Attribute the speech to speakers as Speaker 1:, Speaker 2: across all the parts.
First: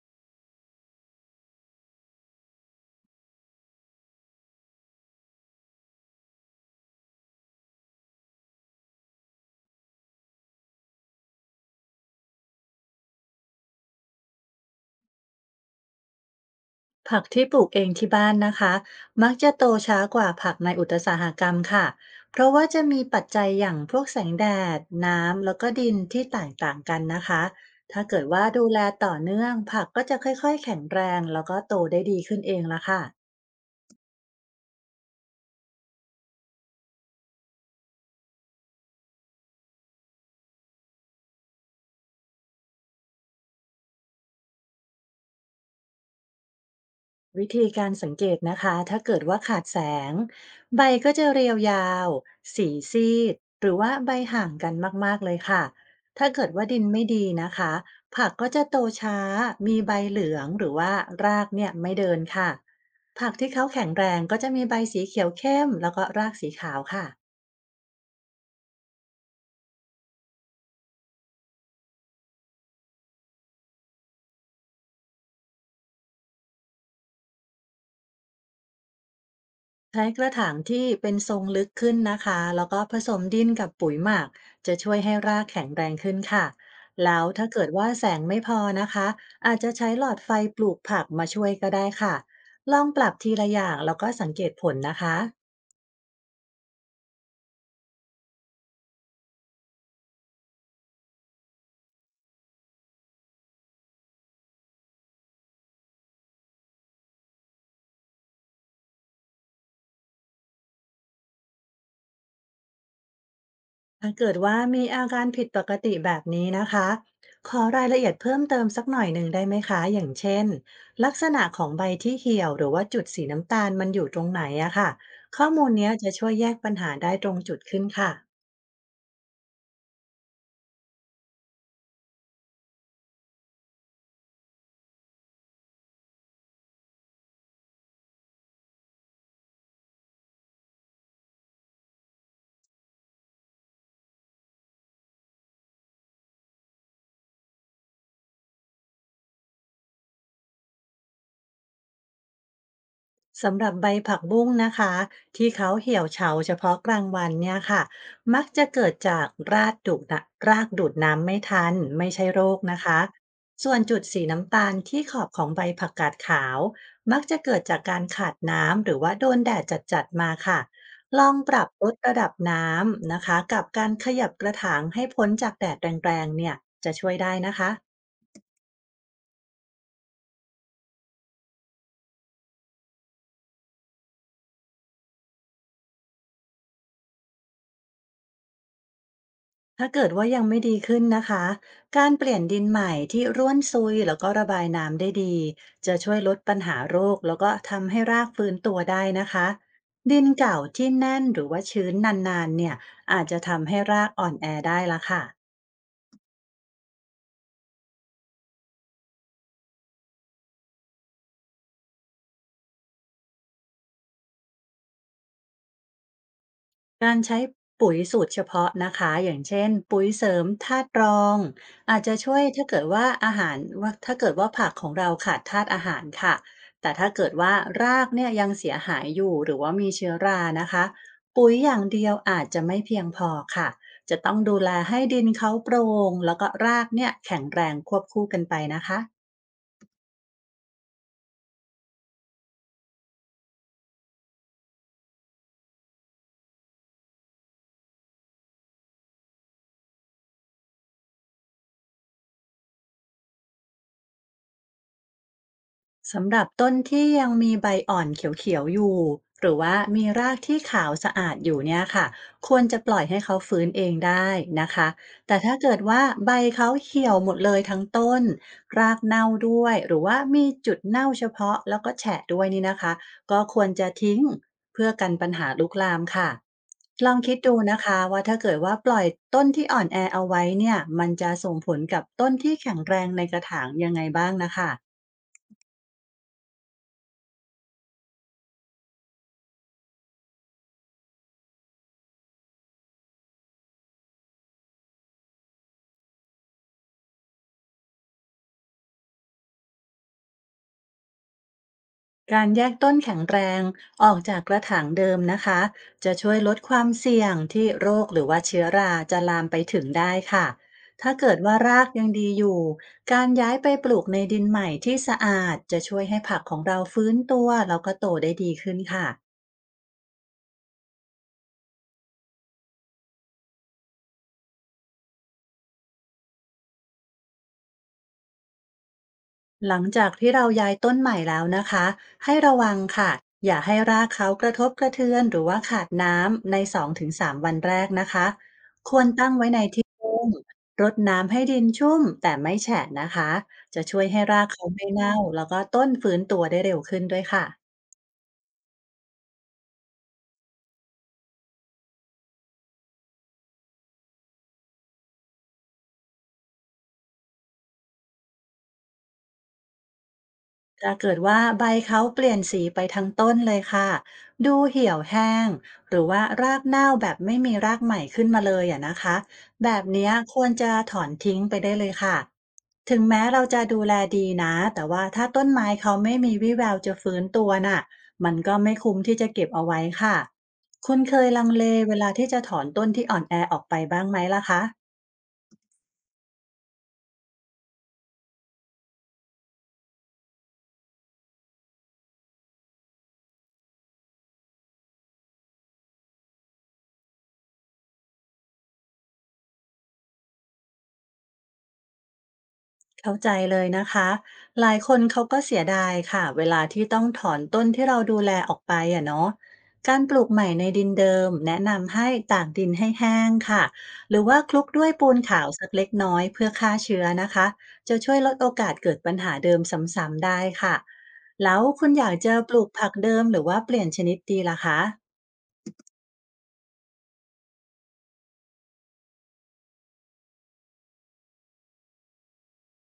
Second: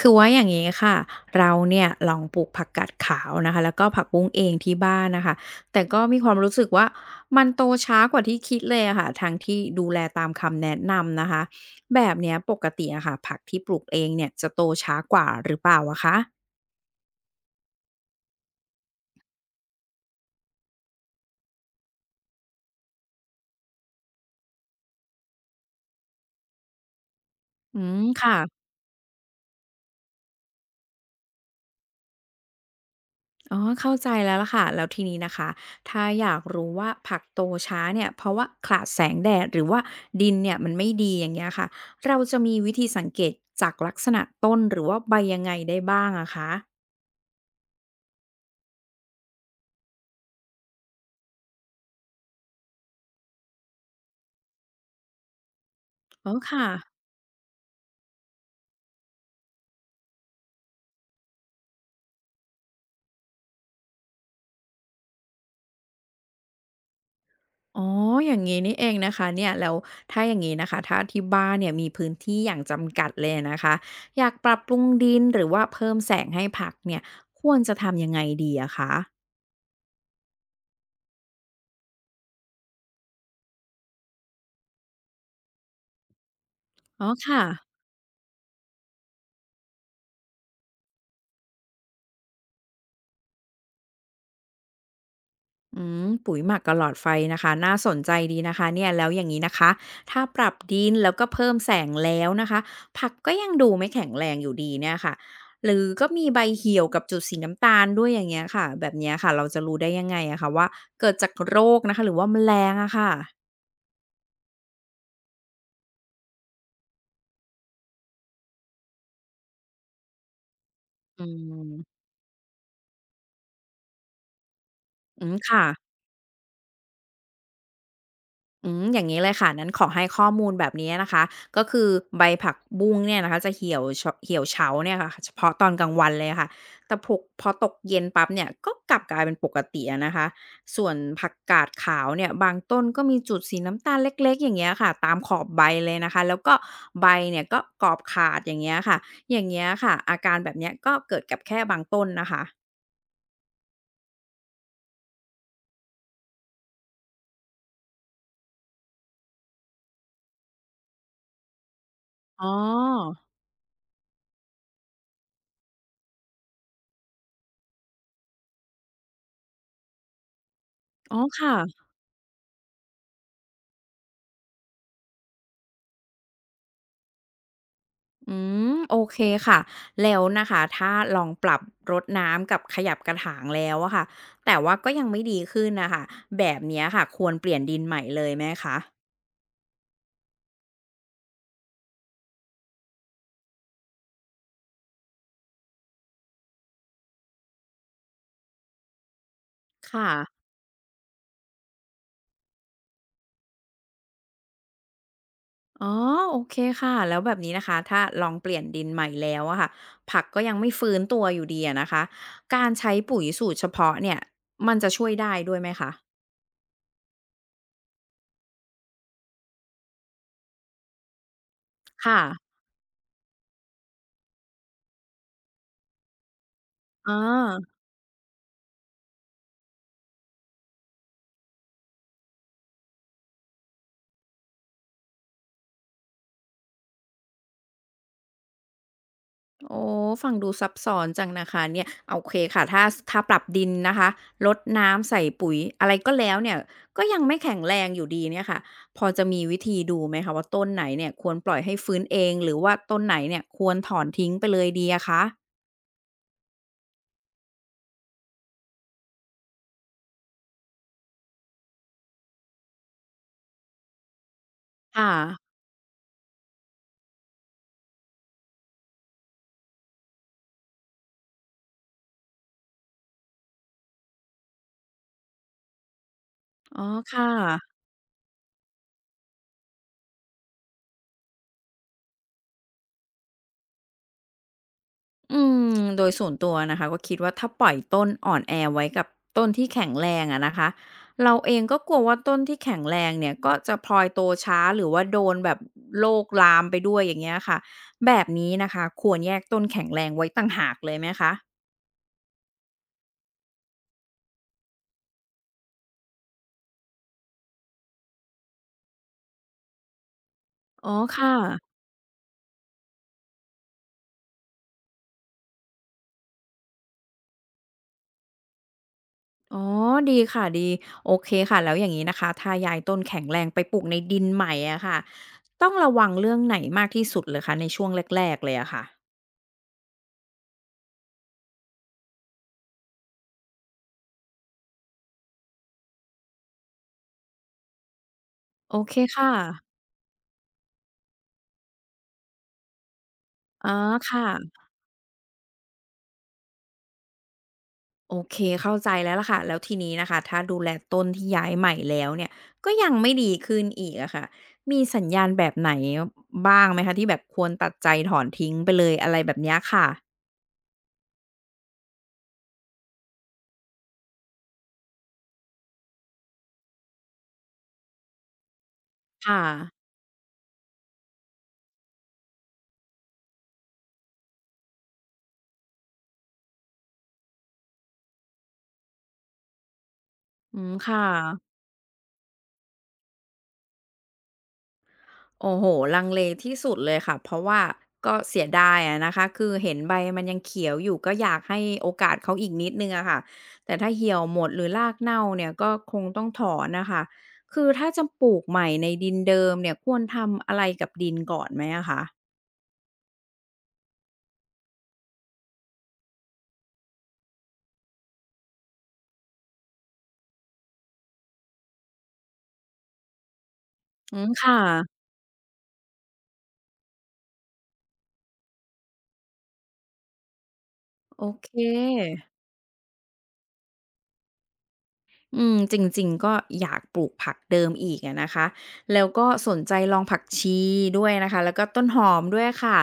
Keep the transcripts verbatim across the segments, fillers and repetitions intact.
Speaker 1: คือว่าอย่างนี้ค่ะเราเนี่ยลองปลูกผักกาดขาวนะคะแล้วก็ผักบุ้งเองที่บ้านนะคะแต่ก็มีความรู้สึกว่ามันโตช้ากว่าที่คิดเลยอะค่ะทั้งที่ดูแลตามคำแนะนำนะคะแบบเนี้ยปกติอะค่ะผักที่ปลูกเองเนี่ยจะโตช้ากว่าหรือเปล่าอะคะ
Speaker 2: ผักที่ปลูกเองที่บ้านนะคะมักจะโตช้ากว่าผักในอุตสาหกรรมค่ะเพราะว่าจะมีปัจจัยอย่างพวกแสงแดดน้ำแล้วก็ดินที่แตกต่างกันนะคะ
Speaker 1: อืม
Speaker 2: ถ้าเกิดว่า
Speaker 1: ค่ะ
Speaker 2: ดูแลต่อเนื่องผักก็จะค่อยๆแข็งแรงแล้วก็โตได้ดีขึ้นเองละค่ะ
Speaker 1: อ๋อเข้าใจแล้วล่ะค่ะแล้วทีนี้นะคะถ้าอยากรู้ว่าผักโตช้าเนี่ยเพราะว่าขาดแสงแดดหรือว่าดินเนี่ยมันไม่ดีอย่างเงี้ยค่ะเราจะมีวิธีสังเกตจากลักษณะต้นหรือว่าใบยังไงได้บ้างอะคะ
Speaker 2: วิธีการสังเกตนะคะถ้าเกิดว่าขาดแสงใบก็จะเรียวยาวสีซีดหรือว่าใบห่างกันมากๆเลยค่ะถ้า
Speaker 1: อ๋อ
Speaker 2: เกิด
Speaker 1: ค่ะ
Speaker 2: ว่าดินไม่ดีนะคะผักก็จะโตช้ามีใบเหลืองหรือว่ารากเนี่ยไม่เดินค่ะผักที่เขาแข็งแรงก็จะมีใบสีเขียวเข้มแล้วก็รากสีขาวค่ะ
Speaker 1: อ๋ออย่างงี้นี่เองนะคะเนี่ยแล้วถ้าอย่างงี้นะคะถ้าที่บ้านเนี่ยมีพื้นที่อย่างจำกัดเลยอนะคะอยากปรับปรุงดินหรือว่าเพิ่มแสงให้ผักเนี่ยควรจะทำยังไงดีอะคะ
Speaker 2: ใช้กระถางที่เป็นทรงลึกขึ้นนะคะ แล้วก็ผสมดินกับปุ๋ยหมักจะช่วยให้รากแข็งแรงขึ้นค่ะ
Speaker 1: อ๋อ
Speaker 2: แล้ว
Speaker 1: ค่ะ
Speaker 2: ถ้าเกิดว่าแสงไม่พอนะคะ อาจจะใช้หลอดไฟปลูกผักมาช่วยก็ได้ค่ะ ลองปรับทีละอย่างแล้วก็สังเกตผลนะคะ
Speaker 1: อืมปุ๋ยหมักกับหลอดไฟนะคะน่าสนใจดีนะคะเนี่ยแล้วอย่างนี้นะคะถ้าปรับดินแล้วก็เพิ่มแสงแล้วนะคะผักก็ยังดูไม่แข็งแรงอยู่ดีเนี่ยค่ะหรือก็มีใบเหี่ยวกับจุดสีน้ำตาลด้วยอย่างเงี้ยค่ะแบบเนี้ยค่ะเราจะรู้ได้ยังไงอะคะว่าเกิดจากโรคนะคะหรือว่าแมลงอะค่ะ
Speaker 2: ถ้าเกิดว่ามีอาการผิดปกติแบบนี้นะคะขอรายละเอียดเพิ่มเติมสักหน่อยหนึ่งได้ไหมคะ อย่างเช่นลัก
Speaker 1: อื
Speaker 2: ษณะของใบ
Speaker 1: ม
Speaker 2: ที่เหี่ยวหรือว่าจุดสีน้ำตาลมันอยู่ตรงไหนอะค่ะ
Speaker 1: อืม
Speaker 2: ข้อ
Speaker 1: ค่ะ
Speaker 2: มูลเนี้ยจะช่วยแยกปัญหาได้ตรงจุดขึ้นค่ะ
Speaker 1: อืมอย่างงี้เลยค่ะนั้นขอให้ข้อมูลแบบนี้นะคะก็คือใบผักบุ้งเนี่ยนะคะจะเหี่ยวเฉาเหี่ยวเฉาเนี่ยค่ะเฉพาะตอนกลางวันเลยค่ะแต่พกพอตกเย็นปั๊บเนี่ยก็กลับกลายเป็นปกติอะนะคะส่วนผักกาดขาวเนี่ยบางต้นก็มีจุดสีน้ำตาลเล็กๆอย่างเงี้ยค่ะตามขอบใบเลยนะคะแล้วก็ใบเนี่ยก็กรอบขาดอย่างเงี้ยค่ะอย่างเงี้ยค่ะอาการแบบเนี้ยก็เกิดกับแค่บางต้นนะคะ
Speaker 2: สำหรับใบผักบุ้งนะคะที่เขาเหี่ยวเฉาเฉพาะกลางวันเนี่ยค่ะมักจะเกิดจากรากดูดนะรากดูดน้ำไม่ทันไม่ใช่โร
Speaker 1: อ๋อ
Speaker 2: คนะคะส่วนจุดสีน้ำตาลที่ขอบของใบผักกาดขาวมักจะเกิดจากการขาดน้ำหรือว่าโดนแดดจัดๆมาค่ะ
Speaker 1: อ๋อ
Speaker 2: ลองป
Speaker 1: ค่ะ
Speaker 2: รับลดระดับน้ำนะคะกับการขยับกระถางให้พ้นจากแดดแรงๆเนี่ยจะช่วยได้นะคะ
Speaker 1: อืมโอเคค่ะแล้วนะคะถ้าลองปรับรดน้ำกับขยับกระถางแล้วอะค่ะแต่ว่าก็ยังไม่ดีขึ้นนะคะแบบเนี้ยค่ะควรเปลี่ยนดินใหม่เลยไหมคะ
Speaker 2: ถ้าเกิดว่ายังไม่ดีขึ้นนะคะ การเปลี่ยนดินใหม่ที่ร่วนซุยแล้วก็ระบายน้ำได้ดีจะช่วยลดปัญหาโรคแล้วก็ทำให้รากฟื้นตัวได้นะคะ
Speaker 1: ค
Speaker 2: ดิน
Speaker 1: ่ะ
Speaker 2: เก่าที่แน่นหรือว่าชื้นนานๆเนี่ยอาจจะทำให้รากอ่อนแอได้ละค่ะ
Speaker 1: อ๋อโอเคค่ะแล้วแบบนี้นะคะถ้าลองเปลี่ยนดินใหม่แล้วอะค่ะผักก็ยังไม่ฟื้นตัวอยู่ดีอะนะคะการใช้ปุ๋ยสูตรเฉพาะเนี่ยมันจะช่วยได้ด้วยไหมคะ
Speaker 2: การใช้ปุ๋ยสูตรเฉพาะนะคะอย่างเช่นปุ๋ยเสริมธาตุรองอาจจะ
Speaker 1: ค่ะ
Speaker 2: ช่วยถ้าเกิดว่าอาหารว่าถ้าเกิดว่าผักของเราขาดธาตุอาหารค่ะแต่ถ้า
Speaker 1: อา
Speaker 2: เกิดว่ารากเนี่ยยังเสียหายอยู่หรือว่ามีเชื้อรานะคะปุ๋ยอย่างเดียวอาจจะไม่เพียงพอค่ะจะต้องดูแลให้ดินเขาโปร่งแล้วก็รากเนี่ยแข็งแรงควบคู่กันไปนะคะ
Speaker 1: โอ้ฟังดูซับซ้อนจังนะคะเนี่ยโอเคค่ะถ้าถ้าปรับดินนะคะรดน้ำใส่ปุ๋ยอะไรก็แล้วเนี่ยก็ยังไม่แข็งแรงอยู่ดีเนี่ยค่ะพอจะมีวิธีดูไหมคะว่าต้นไหนเนี่ยควรปล่อยให้ฟื้นเองหรือว่าต้นไหนเนี่ยควรถอนทิ้งไปเลยดีอะคะ
Speaker 2: สำหรับต้นที่ยังมีใบอ่อนเขียวๆอยู่หรือว่ามีรากที่ขาวสะอาดอยู่เนี่ยค่ะควรจะปล่อยให้เขาฟื้นเองได้นะคะ
Speaker 1: ค่ะ
Speaker 2: แต่ถ้าเกิดว่าใบเขาเหี่ยวหมดเลยทั้งต้นรากเน่าด้วยหรือว่ามีจุดเน่าเฉพาะแล้วก็แฉะด้วยนี่นะคะก็ควรจะทิ้งเพื่อกันปัญหาลุกลามค่ะ
Speaker 1: อ๋อ
Speaker 2: ลอง
Speaker 1: ค่
Speaker 2: คิดดู
Speaker 1: ะ
Speaker 2: นะคะว่าถ้าเกิดว่าปล่อยต้นที่อ่อนแอเอาไว้เนี่ยมันจะส่งผลกับต้นที่แข็งแรงในกระถางยังไงบ้างนะคะ
Speaker 1: อืมโดยส่วนตัวนะคะก็คิดว่าถ้าปล่อยต้นอ่อนแอไว้กับต้นที่แข็งแรงอะนะคะเราเองก็กลัวว่าต้นที่แข็งแรงเนี่ยก็จะพลอยโตช้าหรือว่าโดนแบบโรคลามไปด้วยอย่างเงี้ยค่ะแบบนี้นะคะควรแยกต้นแข็งแรงไว้ต่างหากเลยไหมคะ
Speaker 2: การแยกต้นแข็งแรงออกจากกระถางเดิมนะคะจะช่วยลดความเสี่ยงที่โรคหรือว่าเชื้อราจะลามไปถึงได้ค่ะ
Speaker 1: อ๋อ
Speaker 2: ถ้า
Speaker 1: ค่ะ
Speaker 2: เกิดว่ารากยังดีอยู่การย้ายไปปลูกในดินใหม่ที่สะอาดจะช่วยให้ผักของเราฟื้นตัวแล้วก็โตได้ดีขึ้นค่ะ
Speaker 1: อ๋อดีค่ะดีโอเคค่ะแล้วอย่างนี้นะคะถ้าย้ายต้นแข็งแรงไปปลูกในดินใหม่อะค่ะต้องระวังเรื่องไหนมากที่สุดเลยคะในช่วงแรกๆเลยอะค่ะ
Speaker 2: หลังจากที่เราย้ายต้นใหม่แล้วนะคะให้ระวังค่ะอย่าให้รากเขากระทบกระเทือนหรือว่าขาดน้ำในสองถึงสามวันแรกนะคะ
Speaker 1: โอ
Speaker 2: ค
Speaker 1: เค
Speaker 2: วร
Speaker 1: ค่ะ
Speaker 2: ตั้งไว้ในที่ร่มรดน้ำให้ดินชุ่มแต่ไม่แฉะนะคะ
Speaker 1: อ๋อ
Speaker 2: จะช่วยให้ราก
Speaker 1: ค่ะ
Speaker 2: เขาไม่เน่าแล้วก็ต้นฟื้นตัวได้เร็วขึ้นด้วยค่ะ
Speaker 1: โอเคเข้าใจแล้วล่ะค่ะแล้วทีนี้นะคะถ้าดูแลต้นที่ย้ายใหม่แล้วเนี่ยก็ยังไม่ดีขึ้นอีกอะค่ะมีสัญญาณแบบไหนบ้างไหมคะที่แบบควรตัดใจถอนทิ้งไปเลยอะไรแบบเนี้ยค่ะ
Speaker 2: ถ้าเกิดว่าใบเขาเปลี่ยนสีไปทั้งต้นเลยค่ะ ดูเหี่ยวแห้งหรือว่ารากเน่าแบบไม่มีรากใหม่ขึ้นมาเลยอะนะคะ
Speaker 1: ค่ะ
Speaker 2: แบบเนี้ยควรจะถอนทิ้งไปได้เลยค่ะ ถึงแม้เราจะดูแลดีนะแต่ว่าถ้าต้นไม้เขาไม่มีวี่แววจะฟื้นตัวน่ะมันก็ไม่คุ้มที่จะเก็บเอาไว้ค่ะ
Speaker 1: อืม
Speaker 2: คุ
Speaker 1: ค่ะ
Speaker 2: ณเคยลังเลเวลาที่จะถอนต้นที่อ่อนแอออกไปบ้างไหมล่ะคะ
Speaker 1: โอ้โหลังเลที่สุดเลยค่ะเพราะว่าก็เสียดายอะนะคะคือเห็นใบมันยังเขียวอยู่ก็อยากให้โอกาสเขาอีกนิดหนึ่งอะค่ะแต่ถ้าเหี่ยวหมดหรือรากเน่าเนี่ยก็คงต้องถอนน่ะค่ะคือถ้าจะปลูกใหม่ในดินเดิมเนี่ยควรทำอะไรกับดินก่อนไหมอะคะ
Speaker 2: เข้าใจเลยนะคะหลายคนเขาก็เสียดายค่ะเวลาที่ต้องถอนต้นที่เราดูแลออกไปอ่ะเนาะการปลูกใหม่ในดินเดิมแนะนำให้ตากดินให้แห้งค่ะห
Speaker 1: อื
Speaker 2: รือ
Speaker 1: ม
Speaker 2: ว่าค
Speaker 1: ค่ะ
Speaker 2: ลุกด้วยปูนขาวสักเล็กน้อยเพื่อฆ่าเชื้อนะคะจะช่วยลดโอกาสเกิดปัญหาเดิมซ้ำๆได้ค่ะ
Speaker 1: โอเค
Speaker 2: แล้วคุณอยากจะปลูกผักเดิมหรือว่าเปลี่ยนชนิดดีล่ะคะ
Speaker 1: อืมจริงๆก็อยากปลูกผักเดิมอีกอะนะคะแล้วก็สนใจลองผักชีด้วยนะคะแล้วก็ต้นหอมด้วยค่ะ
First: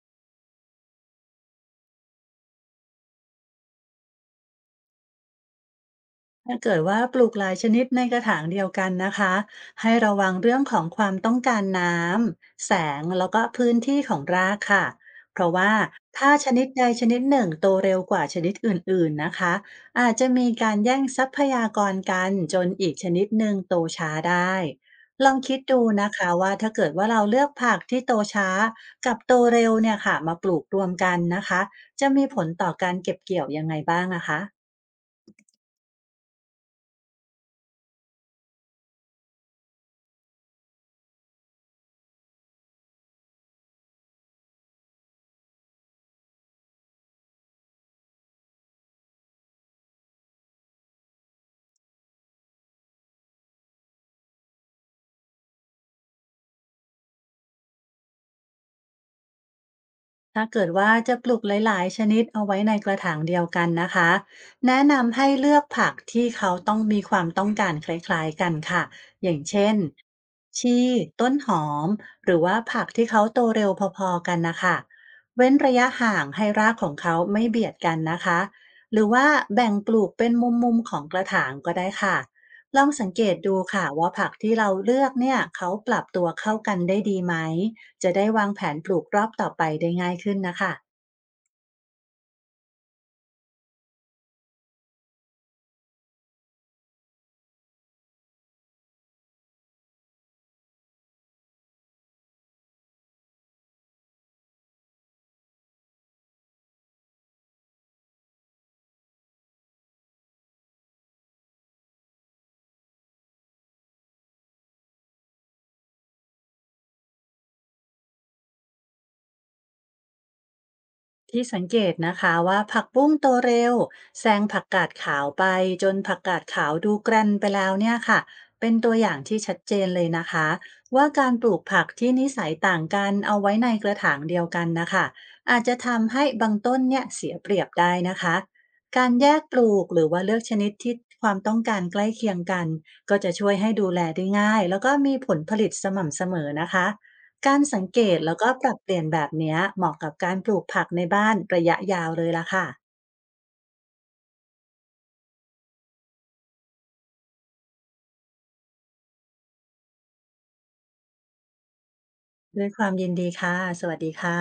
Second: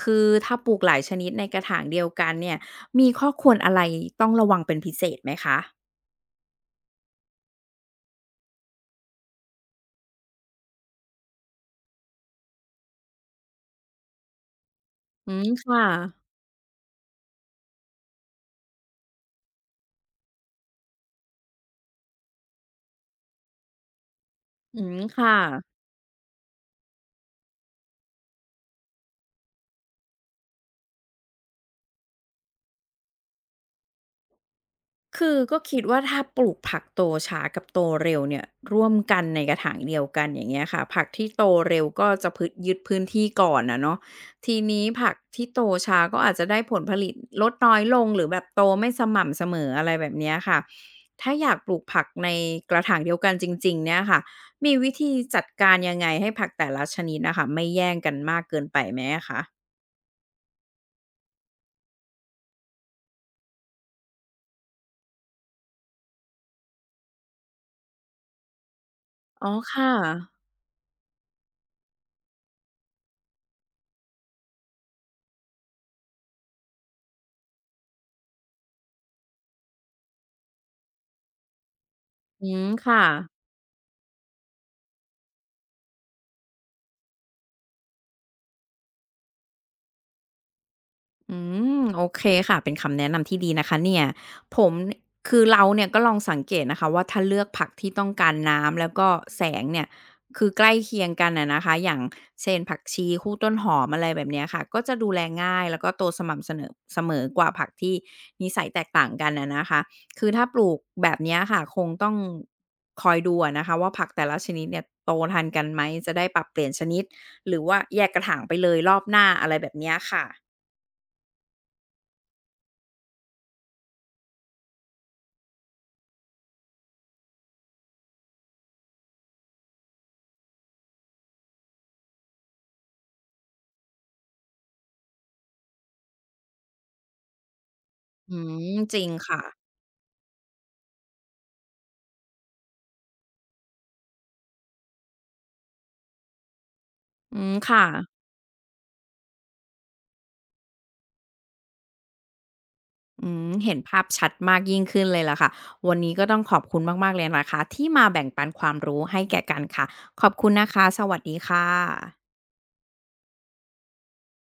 Speaker 1: คือถ้าปลูกหลายชนิดในกระถางเดียวกันเนี่ยมีข้อควรอะไรต้องระวังเป็นพิเศษไหมคะ
Speaker 2: ถ้าเกิดว่าปลูกหลายชนิดในกระถางเดียวกันนะคะให้ระวังเรื่องของความต้องการน้ำแสงแล้วก็พื้นที่ของรากค่ะ
Speaker 1: อื
Speaker 2: เพ
Speaker 1: ม
Speaker 2: ราะว่า
Speaker 1: ค่ะ
Speaker 2: ถ้าชนิดใดชนิดหนึ่งโตเร็วกว่าชนิดอื่นๆนะคะอาจจะมีการแย่งทรัพยากรกันจนอีกชนิดหนึ่งโตช้าได้
Speaker 1: อืม
Speaker 2: ล
Speaker 1: ค่ะ
Speaker 2: องคิดดูนะคะว่าถ้าเกิดว่าเราเลือกผักที่โตช้ากับโตเร็วเนี่ยค่ะมาปลูกรวมกันนะคะจะมีผลต่อการเก็บเกี่ยวยังไงบ้างนะคะ
Speaker 1: คือก็คิดว่าถ้าปลูกผักโตช้ากับโตเร็วเนี่ยร่วมกันในกระถางเดียวกันอย่างเงี้ยค่ะผักที่โตเร็วก็จะพึยึดพื้นที่ก่อนนะเนาะทีนี้ผักที่โตช้าก็อาจจะได้ผลผลิตลดน้อยลงหรือแบบโตไม่สม่ำเสมออะไรแบบเนี้ยค่ะถ้าอยากปลูกผักในกระถางเดียวกันจริงๆเนี่ยค่ะมีวิธีจัดการยังไงให้ผักแต่ละชนิดนะคะไม่แย่งกันมากเกินไปไหมอะคะ
Speaker 2: ถ้าเกิดว่าจะปลูกหลายๆชนิดเอาไว้ในกระถางเดียวกันนะคะแนะนำให้เลือกผักที่เขาต้องมีความต้องการคล้ายๆกันค่ะอย่าง
Speaker 1: อ๋อ
Speaker 2: เช่น
Speaker 1: ค่ะ
Speaker 2: ชีต้นหอมหรือว่าผักที่เขาโตเร็วพอๆกันนะคะเว้นระยะห่างให้รากของเขาไม่เบียดกันนะคะหรือว่าแบ่งปลูกเป็นมุมๆ ของกระถางก็ได้ค่ะ
Speaker 1: อืม
Speaker 2: ลอง
Speaker 1: ค่ะ
Speaker 2: สังเกตดูค่ะว่าผักที่เราเลือกเนี่ยเขาปรับตัวเข้ากันได้ดีไหม จะได้วางแผนปลูกรอบต่อไปได้ง่ายขึ้นนะคะ
Speaker 1: อืมโอเคค่ะเป็นคำแนะนำที่ดีนะคะเนี่ยผมคือเราเนี่ยก็ลองสังเกตนะคะว่าถ้าเลือกผักที่ต้องการน้ำแล้วก็แสงเนี่ยคือใกล้เคียงกันอะนะคะอย่างเช่นผักชีคู่ต้นหอมอะไรแบบเนี้ยค่ะก็จะดูแลง่ายแล้วก็โตสม่ำเสนอเสมอกว่าผักที่นิสัยแตกต่างกันอะนะคะคือถ้าปลูกแบบเนี้ยค่ะคงต้องคอยดูอะนะคะว่าผักแต่ละชนิดเนี่ยโตทันกันไหมจะได้ปรับเปลี่ยนชนิดหรือว่าแยกกระถางไปเลยรอบหน้าอะไรแบบเนี้ยค่ะ
Speaker 2: ที่สังเกตนะคะว่าผักบุ้งโตเร็วแซงผักกาดขาวไปจนผักกาดขาวดูแกรนไปแล้วเนี่ยค่ะเป็นตัวอย่างที่ชัดเจนเลยนะคะว่าการปลูกผักที่นิสัยต่างกันเอาไว้ในกระถางเดียวกันนะคะอาจจะทำให้บางต้นเนี่ยเสียเปรียบได้นะคะ
Speaker 1: อืมจริ
Speaker 2: กา
Speaker 1: ง
Speaker 2: รแย
Speaker 1: ค่ะ
Speaker 2: กปลูกหรือว่าเลือกชนิดที่ความต้องการใกล้เคียงกันก็จะช่วยให้ดูแลได้ง่ายแล้วก็มีผลผลิตสม่ำเสมอนะคะ
Speaker 1: อืม
Speaker 2: การ
Speaker 1: ค่ะ
Speaker 2: สังเกตแล้วก็ปรับเปลี่ยนแบบเนี้ยเหมาะกับการปลูกผักในบ้านระยะยาวเลยล่ะค่ะ
Speaker 1: อืมเห็นภาพชัดมากยิ่งขึ้นเลยล่ะค่ะ วันนี้ก็ต้องขอบคุณมากๆเลยนะคะที่มาแบ่งปันความรู้ให้แก่กันค่ะ ขอบคุณนะคะ สวัสดีค่ะ
Speaker 2: ด้วยความยินดีค่ะสวัสดีค่ะ